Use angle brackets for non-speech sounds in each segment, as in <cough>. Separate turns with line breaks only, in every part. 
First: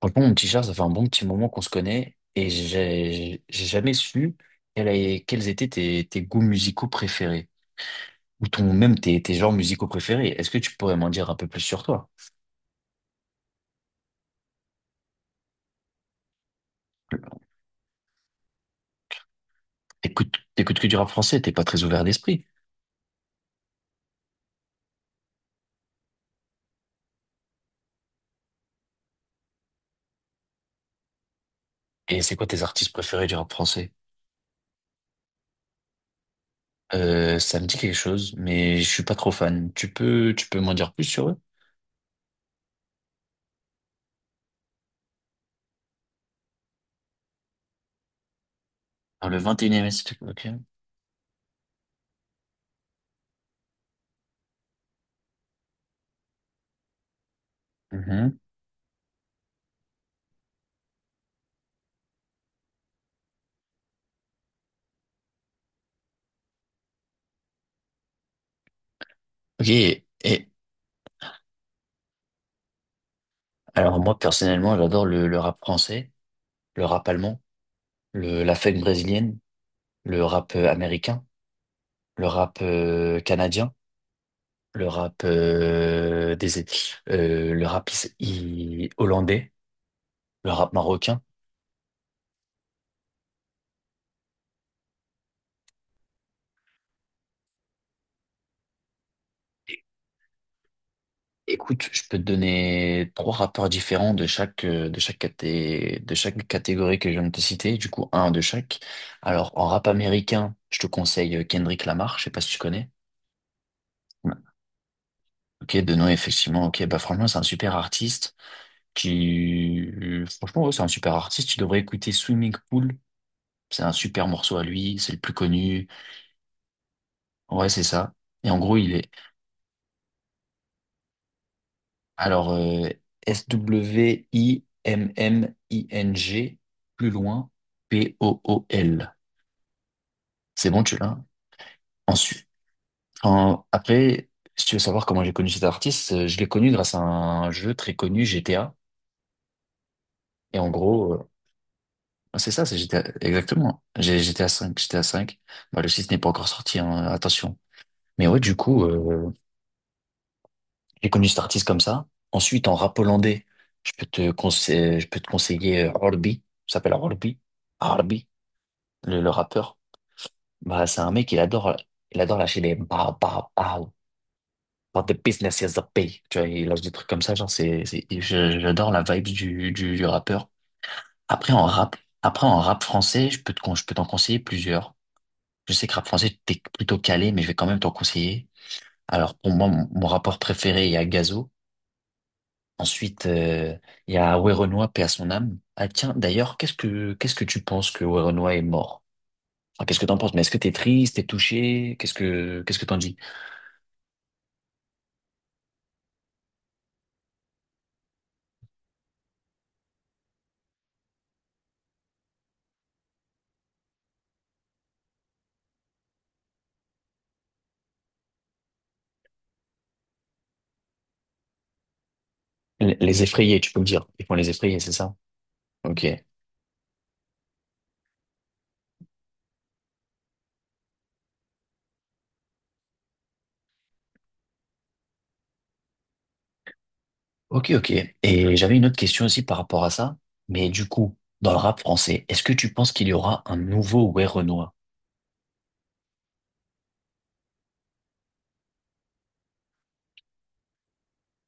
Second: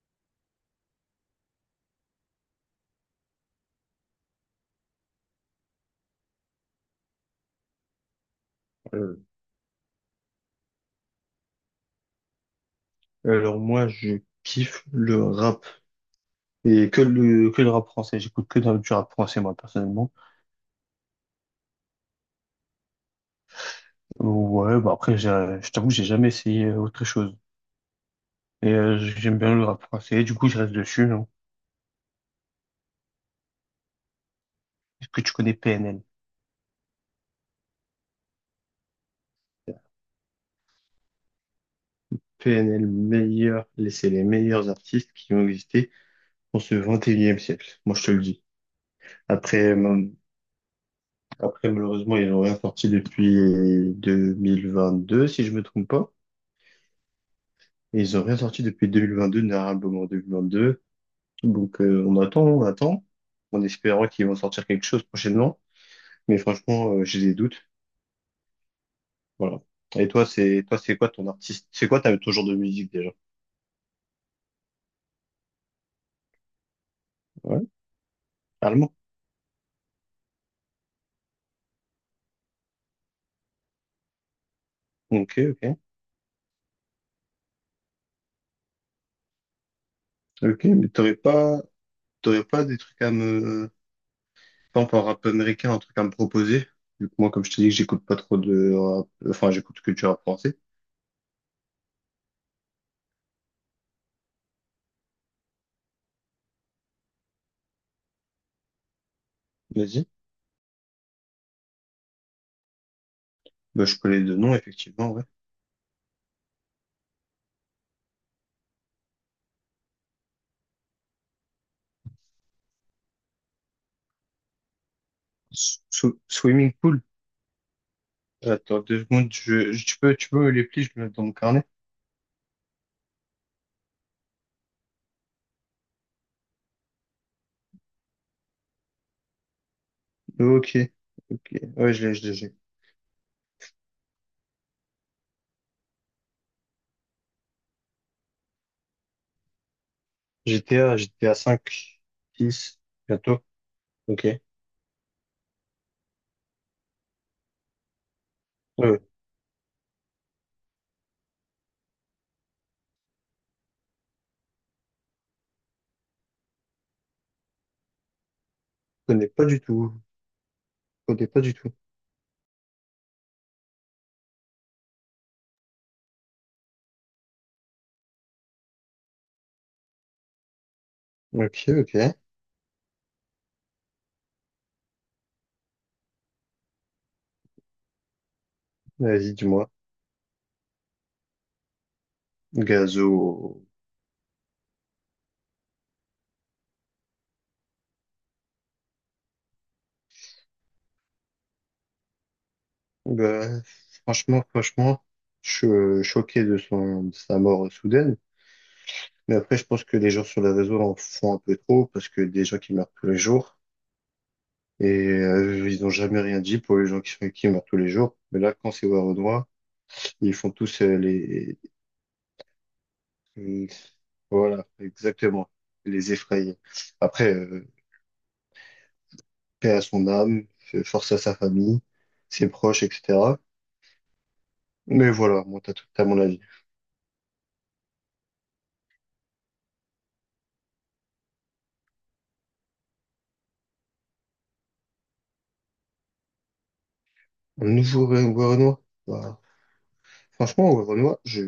Franchement, mon petit Charles, ça fait un bon petit moment qu'on se connaît et j'ai jamais su quels étaient tes goûts musicaux préférés ou ton même tes,
Euh,
tes genres musicaux préférés. Est-ce que tu pourrais m'en dire un peu plus sur toi?
alors moi, je kiffe le rap et que le rap français. J'écoute que du rap français moi personnellement.
T'écoutes que du rap français, t'es pas très ouvert d'esprit.
Ouais, bah après, je t'avoue, que j'ai jamais essayé autre chose. Et j'aime bien le rap français. Du coup, je reste dessus. Non.
Et c'est quoi tes artistes préférés du rap français?
Est-ce que tu connais PNL?
Ça me dit quelque chose, mais je suis pas trop fan. Tu peux m'en dire plus sur eux?
PNL meilleur, c'est les meilleurs artistes qui ont existé dans ce 21e siècle. Moi, je te le dis.
Dans le
Après,
21e
euh,
siècle, ok.
après malheureusement, ils n'ont rien sorti depuis 2022, si je me trompe pas. Et ils n'ont rien
Mhm.
sorti depuis 2022, Narab en 2022. Donc on attend, en espérant qu'ils vont sortir quelque chose prochainement. Mais franchement, j'ai des doutes. Voilà.
Ok,
Et toi,
et
c'est quoi ton artiste? C'est quoi ton genre de musique déjà?
alors moi personnellement, j'adore le rap français, le rap allemand.
Ouais,
La funk
allemand.
brésilienne, le rap américain, le rap canadien, le rap
Ok, ok.
des le rap hollandais, le
Ok,
rap
mais
marocain.
t'aurais pas des trucs par exemple, en rap américain, un truc à me proposer? Vu que moi, comme je te dis que j'écoute pas trop de rap, enfin, j'écoute
É-
que du rap français.
Écoute, je peux te donner trois rappeurs différents de chaque de chaque de chaque catégorie que je viens de te citer, du coup un de chaque. Alors en rap
Vas-y.
américain, je te conseille Kendrick Lamar, je sais pas si tu connais.
Bah, je connais
Ouais.
deux noms, effectivement, ouais.
Ok, de nom effectivement, ok, bah franchement c'est un super artiste. Franchement, ouais, c'est un super artiste. Tu devrais écouter Swimming Pool. C'est un super morceau à lui. C'est le plus connu.
Swimming pool.
Ouais, c'est ça. Et en gros,
Attends
il
deux
est,
secondes, tu peux me les plis, je me les mets dans mon carnet.
alors, S-W-I-M-M-I-N-G, plus loin, P-O-O-L. C'est
Ok,
bon, tu l'as? Hein.
ok. Ouais, je l'ai, je l'ai. je
Ensuite.
l'ai.
Après, si tu veux savoir comment j'ai connu cet artiste, je l'ai connu grâce à un jeu très connu, GTA. Et en
GTA,
gros, euh,
GTA 5,
c'est ça, c'est
6,
GTA,
bientôt.
exactement.
Ok. Ouais,
GTA 5, GTA 5. Bah, le 6 n'est pas encore sorti, hein, attention. Mais ouais, du coup,
ouais.
j'ai connu cet artiste comme ça. Ensuite, en rap hollandais, je peux te conseiller Orbi. Ça s'appelle Orbi. Orbi,
Je
le,
connais
le
pas du
rappeur.
tout.
Bah, c'est un
Je connais
mec, il
pas du tout.
adore, il adore lâcher des bah, bah, bah, but the business is the pay. Tu vois, il lâche des trucs comme ça, genre, j'adore la vibe du rappeur. Après,
Ok,
en
ok.
rap, Après, en rap français, je peux t'en conseiller plusieurs. Je sais que rap français, t'es plutôt calé, mais je vais quand même t'en conseiller.
Vas-y,
Alors, pour moi,
dis-moi.
mon rappeur préféré, il y a Gazo.
Gazo.
Ensuite, il y a Werenoi, paix à son âme. Ah tiens, d'ailleurs, qu'est-ce que tu penses que Werenoi est mort? Enfin, qu'est-ce que t'en penses? Mais est-ce que t'es triste, t'es touché? Qu'est-ce que t'en dis?
Bah, franchement, je suis choqué de sa mort soudaine. Mais après, je pense que les gens sur les réseaux en font un peu trop parce que des gens qui meurent tous les jours et ils n'ont jamais rien dit pour les gens qui meurent tous les jours. Mais là, quand c'est Warenois, ils font tous.
Les effrayés, tu peux me dire. Ils font les
Voilà,
effrayés, c'est ça?
exactement.
Ok.
Les effrayer. Après, paix à son âme, force à sa famille, ses proches, etc. Mais voilà, moi, t'as tout à mon avis.
Ok, ok. Et j'avais une autre question aussi par rapport à ça. Mais du coup, dans le rap français, est-ce que tu penses qu'il y aura un nouveau Werenoi?
Un nouveau Werenoi. Bah, franchement, Werenoi,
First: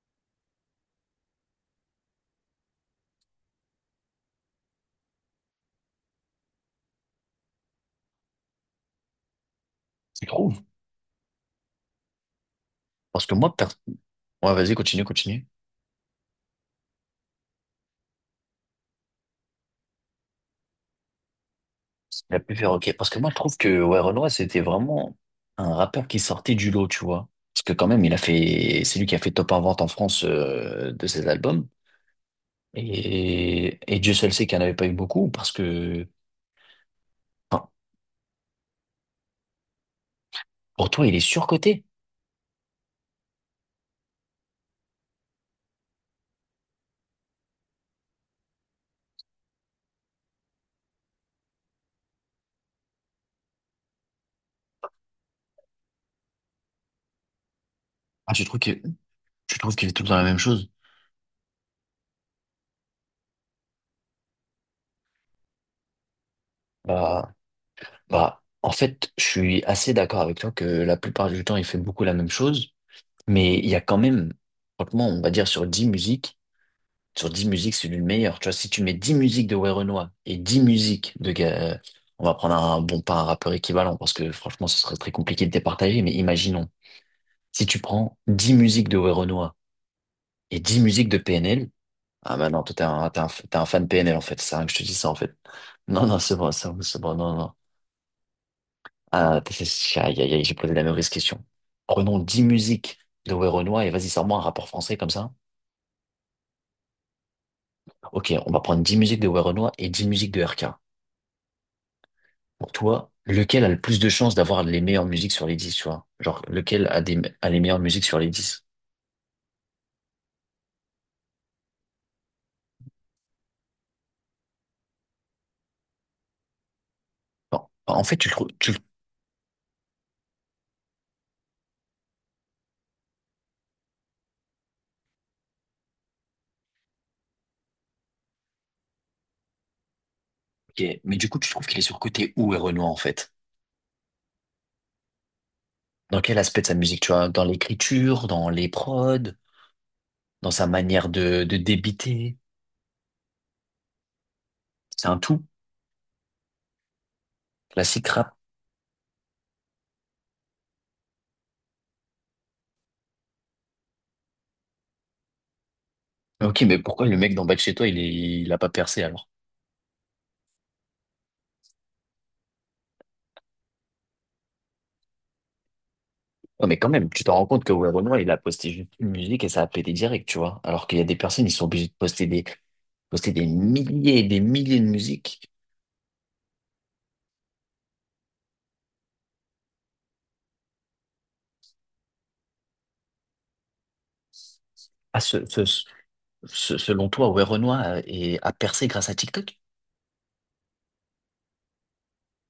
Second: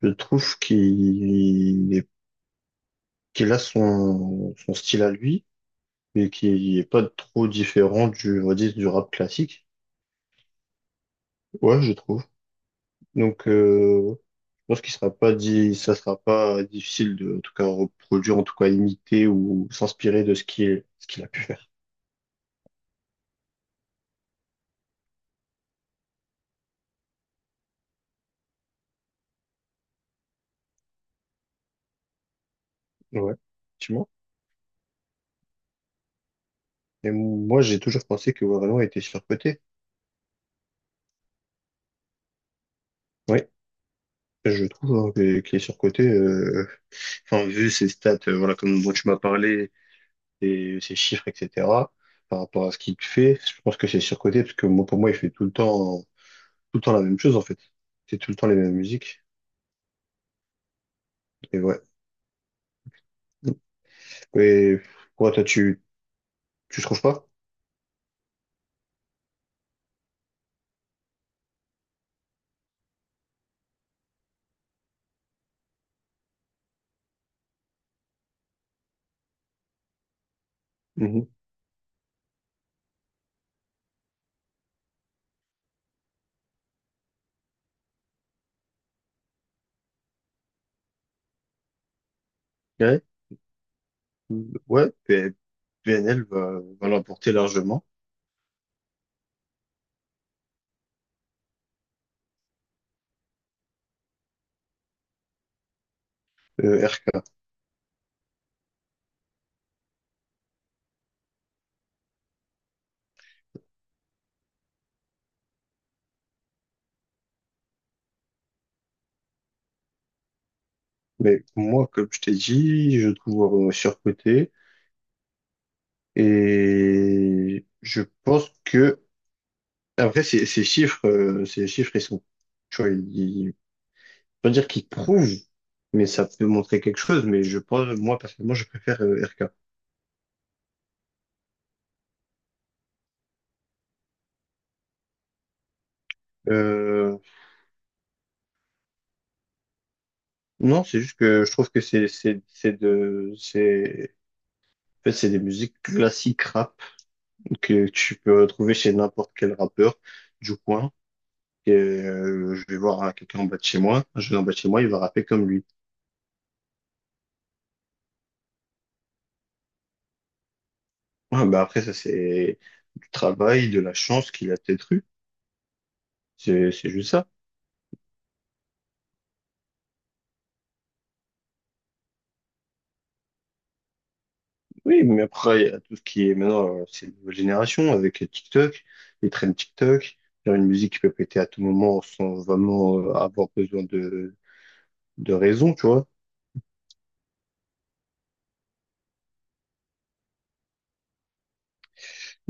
je trouve qu'il a son style à lui, mais qui est pas trop différent du, on va dire, du rap classique.
Tu trouves?
Ouais, je trouve.
Parce que
Donc,
moi,
euh,
ouais,
Je
vas-y,
pense qu'il
continue,
sera pas
continue.
dit, ça sera pas difficile de, en tout cas, reproduire, en tout cas, imiter ou s'inspirer de ce qu'il a pu faire.
Il a pu faire OK. Parce que moi, je trouve que ouais, Renoir, c'était vraiment un rappeur qui sortait du lot, tu vois. Parce que quand même, c'est lui qui a fait top 1 vente en France de ses albums.
Ouais,
Et
effectivement.
Dieu seul sait qu'il n'y en avait pas eu beaucoup parce que,
Et moi,
enfin,
j'ai toujours pensé que Warren était surcoté.
pour toi, il est surcoté.
Oui, je trouve hein, qu'il est surcoté. Enfin, vu ses stats, voilà, comme dont tu m'as parlé, et ses chiffres, etc. Par rapport à ce qu'il fait, je pense que c'est surcoté parce que moi, pour moi, il fait tout le temps la même chose en fait. C'est tout
Ah,
le temps les mêmes musiques.
tu trouves qu'il fait tout le temps la même chose?
Et ouais. Et ouais, toi, tu trouves pas?
Bah, bah, en fait, je suis assez d'accord avec toi que la plupart du temps, il fait beaucoup la même chose. Mais il y a quand même, franchement, on va dire sur dix musiques, c'est lui le meilleur. Tu vois, si tu mets 10 musiques de Werenoi et 10 musiques
Mhm.
de... on va prendre bon, pas un rappeur équivalent, parce que franchement, ce serait très compliqué de départager, mais imaginons, si tu prends 10 musiques de Werenoi et 10 musiques de PNL, ah bah non, toi, t'es
Ouais.
un, t'es un, t'es un fan PNL, en fait. C'est rien que je te
Ouais,
dis ça, en fait. Non, non,
PNL
c'est bon, c'est bon,
va
c'est bon,
l'emporter
non, non.
largement,
Ah, aïe, aïe, aïe, j'ai posé la mauvaise question. Prenons 10 musiques de Werenoi et vas-y, sors-moi un rapport français comme ça.
euh, RK.
Ok, on va prendre 10 musiques de Werenoi et 10 musiques de RK. Pour toi, lequel a le plus de chances d'avoir les meilleures musiques sur les 10, tu vois? Genre, lequel a les meilleures musiques sur les 10?
Mais moi, comme je t'ai dit, je trouve surcoté
Bon,
et je
en fait, tu le trouves,
pense
tu le-
que après ces chiffres, ils sont, tu vois, pas dire qu'ils prouvent, mais ça peut montrer quelque chose. Mais je pense, moi personnellement, je préfère RK.
ok, mais du coup, tu trouves qu'il est surcoté où, Renoir, en fait? Dans quel aspect de sa musique, tu
Euh,
vois? Dans l'écriture, dans les prods, dans sa
non, c'est
manière
juste que je
de
trouve que
débiter?
c'est de c'est en
C'est
fait
un
c'est des
tout.
musiques classiques rap que
Classique
tu
rap.
peux retrouver chez n'importe quel rappeur du coin. Et, je vais voir hein, quelqu'un en bas de chez moi, je vais en bas de chez moi, il va rapper comme lui.
Ok, mais pourquoi le mec d'en bas de chez toi, il a pas percé, alors?
Ouais, bah après, ça, c'est du travail, de la chance qu'il a peut-être eu.
Non
C'est,
mais quand
c'est
même,
juste
tu
ça.
te rends compte que ouais, Renoir, il a posté juste une musique et ça a pété direct, tu vois. Alors qu'il y a des personnes, ils sont obligés de poster des, milliers et des milliers de
Oui, mais
musiques.
après, il y a tout ce qui est maintenant, c'est une nouvelle génération avec TikTok, les trends TikTok, faire une musique qui peut péter à tout moment sans vraiment avoir besoin
Ah,
de raison, tu vois.
selon toi, ouais, Renoir a percé grâce à TikTok?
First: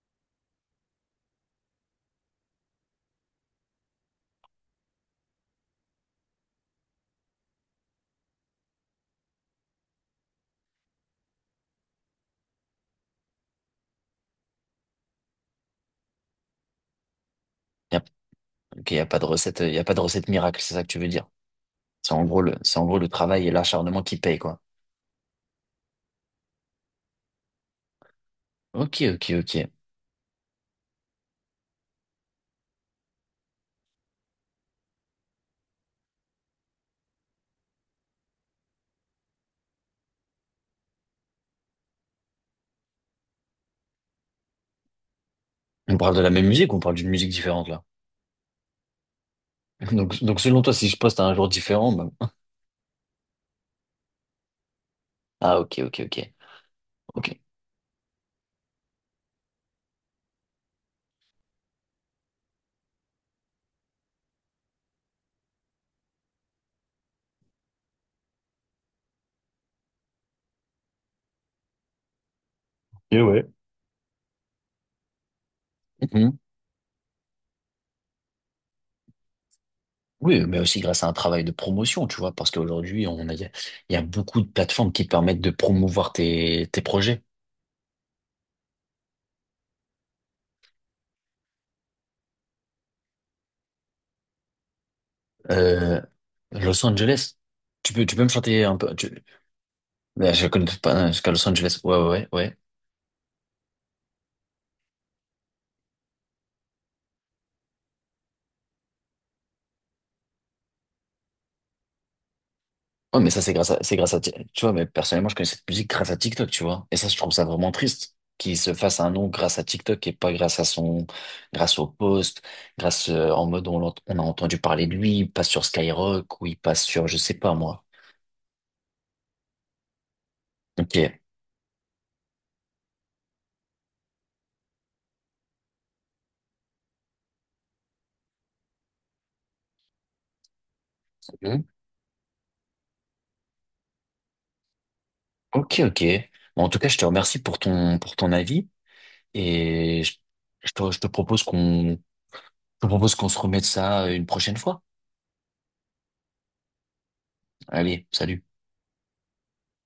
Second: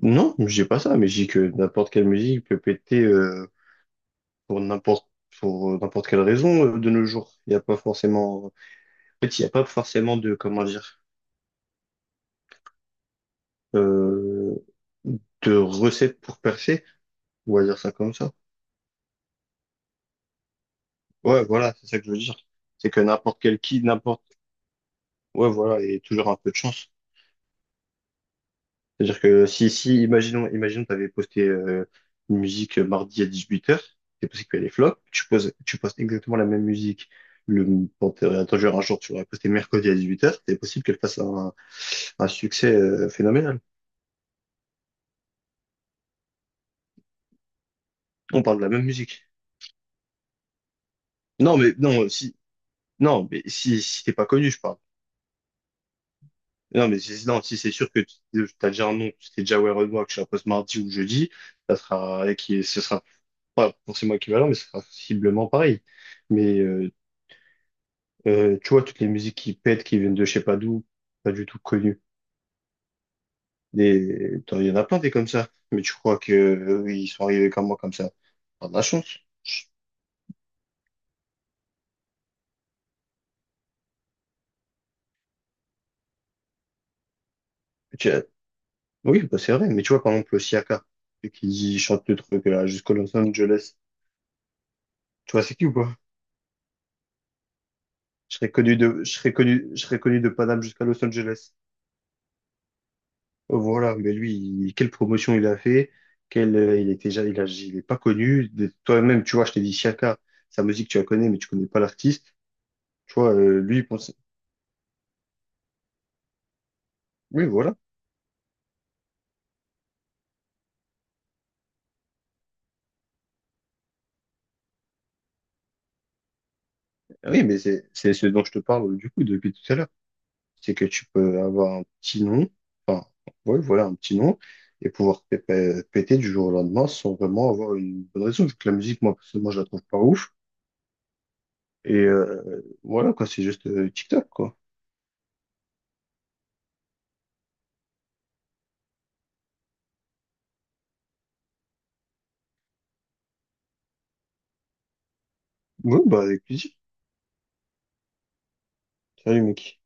Non, j'ai pas ça, mais j'ai que n'importe quelle musique peut péter pour n'importe quelle raison de nos jours. Il n'y a pas forcément de, comment dire, euh, de recette pour percer. On va dire ça
Il y a,
comme ça.
ok, y a pas de recette, il y a pas de recette miracle, c'est ça que tu veux dire.
Ouais, voilà, c'est ça que je
C'est
veux
en
dire.
gros le, c'est en
C'est
gros
que
le
n'importe
travail et
quel qui,
l'acharnement qui
n'importe,
paye, quoi.
ouais, voilà, et toujours un peu de chance.
Ok,
C'est-à-dire
ok,
que
ok.
si, imaginons, tu avais posté une musique mardi à 18 h, c'est possible qu'elle est flop, tu postes exactement la même musique, le, bon, attends, un jour, tu l'aurais postée mercredi à 18 h, c'est possible qu'elle fasse un succès phénoménal.
On parle de la même musique ou on parle d'une musique différente, là?
On parle de la même musique.
<laughs> Donc, selon toi, si je poste à un jour
Non, mais,
différent,
non, si, non, mais si t'es pas connu, je parle.
ah, ok, ok, ok,
Non, mais
ok.
si, non, si c'est sûr que t'as déjà un nom, tu t'es déjà aware of moi, que je la poste mardi ou jeudi, ça sera, et qui, ce sera pas forcément équivalent, mais ce sera sensiblement pareil. Mais tu vois, toutes les musiques qui pètent, qui viennent de je sais pas d'où, pas du tout connues.
Et ouais.
Il y en a plein des comme ça. Mais tu crois que ils sont arrivés comme moi, comme ça? T'as de la chance.
Oui, mais aussi grâce à un travail de promotion, tu vois, parce qu'aujourd'hui, il y a beaucoup de plateformes qui te permettent de promouvoir tes projets.
Tu as- Oui, bah, c'est vrai. Mais tu vois, par exemple, le Siaka, celui qui chante le truc là jusqu'à Los Angeles. Tu vois, c'est qui ou pas?
Euh, Los Angeles, tu peux me
Je serais
chanter un
connu
peu,
de,
tu,
je serais connu de
Mais je
Paname
connais
jusqu'à
pas,
Los
hein, jusqu'à Los
Angeles.
Angeles, ouais, ouais, ouais. Ouais,
Oh, voilà. Mais lui, quelle promotion il a fait? Quel, il était déjà, il a, il est pas connu. Toi-même, tu vois, je t'ai dit Siaka, sa musique, tu la connais, mais tu connais pas l'artiste. Tu
Ouais, mais
vois,
ça, c'est
euh,
grâce
lui,
à,
il
c'est
pense-
grâce à, tu vois, mais personnellement, je connais cette musique grâce à TikTok, tu vois. Et ça, je trouve ça
Oui,
vraiment
voilà.
triste qu'il se fasse un nom grâce à TikTok et pas grâce au post, en mode, on a entendu parler de lui, il passe sur Skyrock ou il passe sur, je
Ah
sais
oui,
pas,
mais
moi.
c'est ce dont je te parle du coup depuis tout à l'heure. C'est que
Ok.
tu peux avoir un petit nom, enfin, ouais, voilà, un petit nom, et pouvoir péter du jour au lendemain sans vraiment avoir une bonne raison. Vu que la musique, moi, personnellement, je la trouve pas ouf. Et voilà, quoi, c'est juste TikTok, quoi.
Ok, ok. Bon, en tout cas, je te remercie pour pour ton avis et je te propose qu'on se remette ça une prochaine fois.
Ouais, bah, avec plaisir.
Allez, salut.
Salut, mec.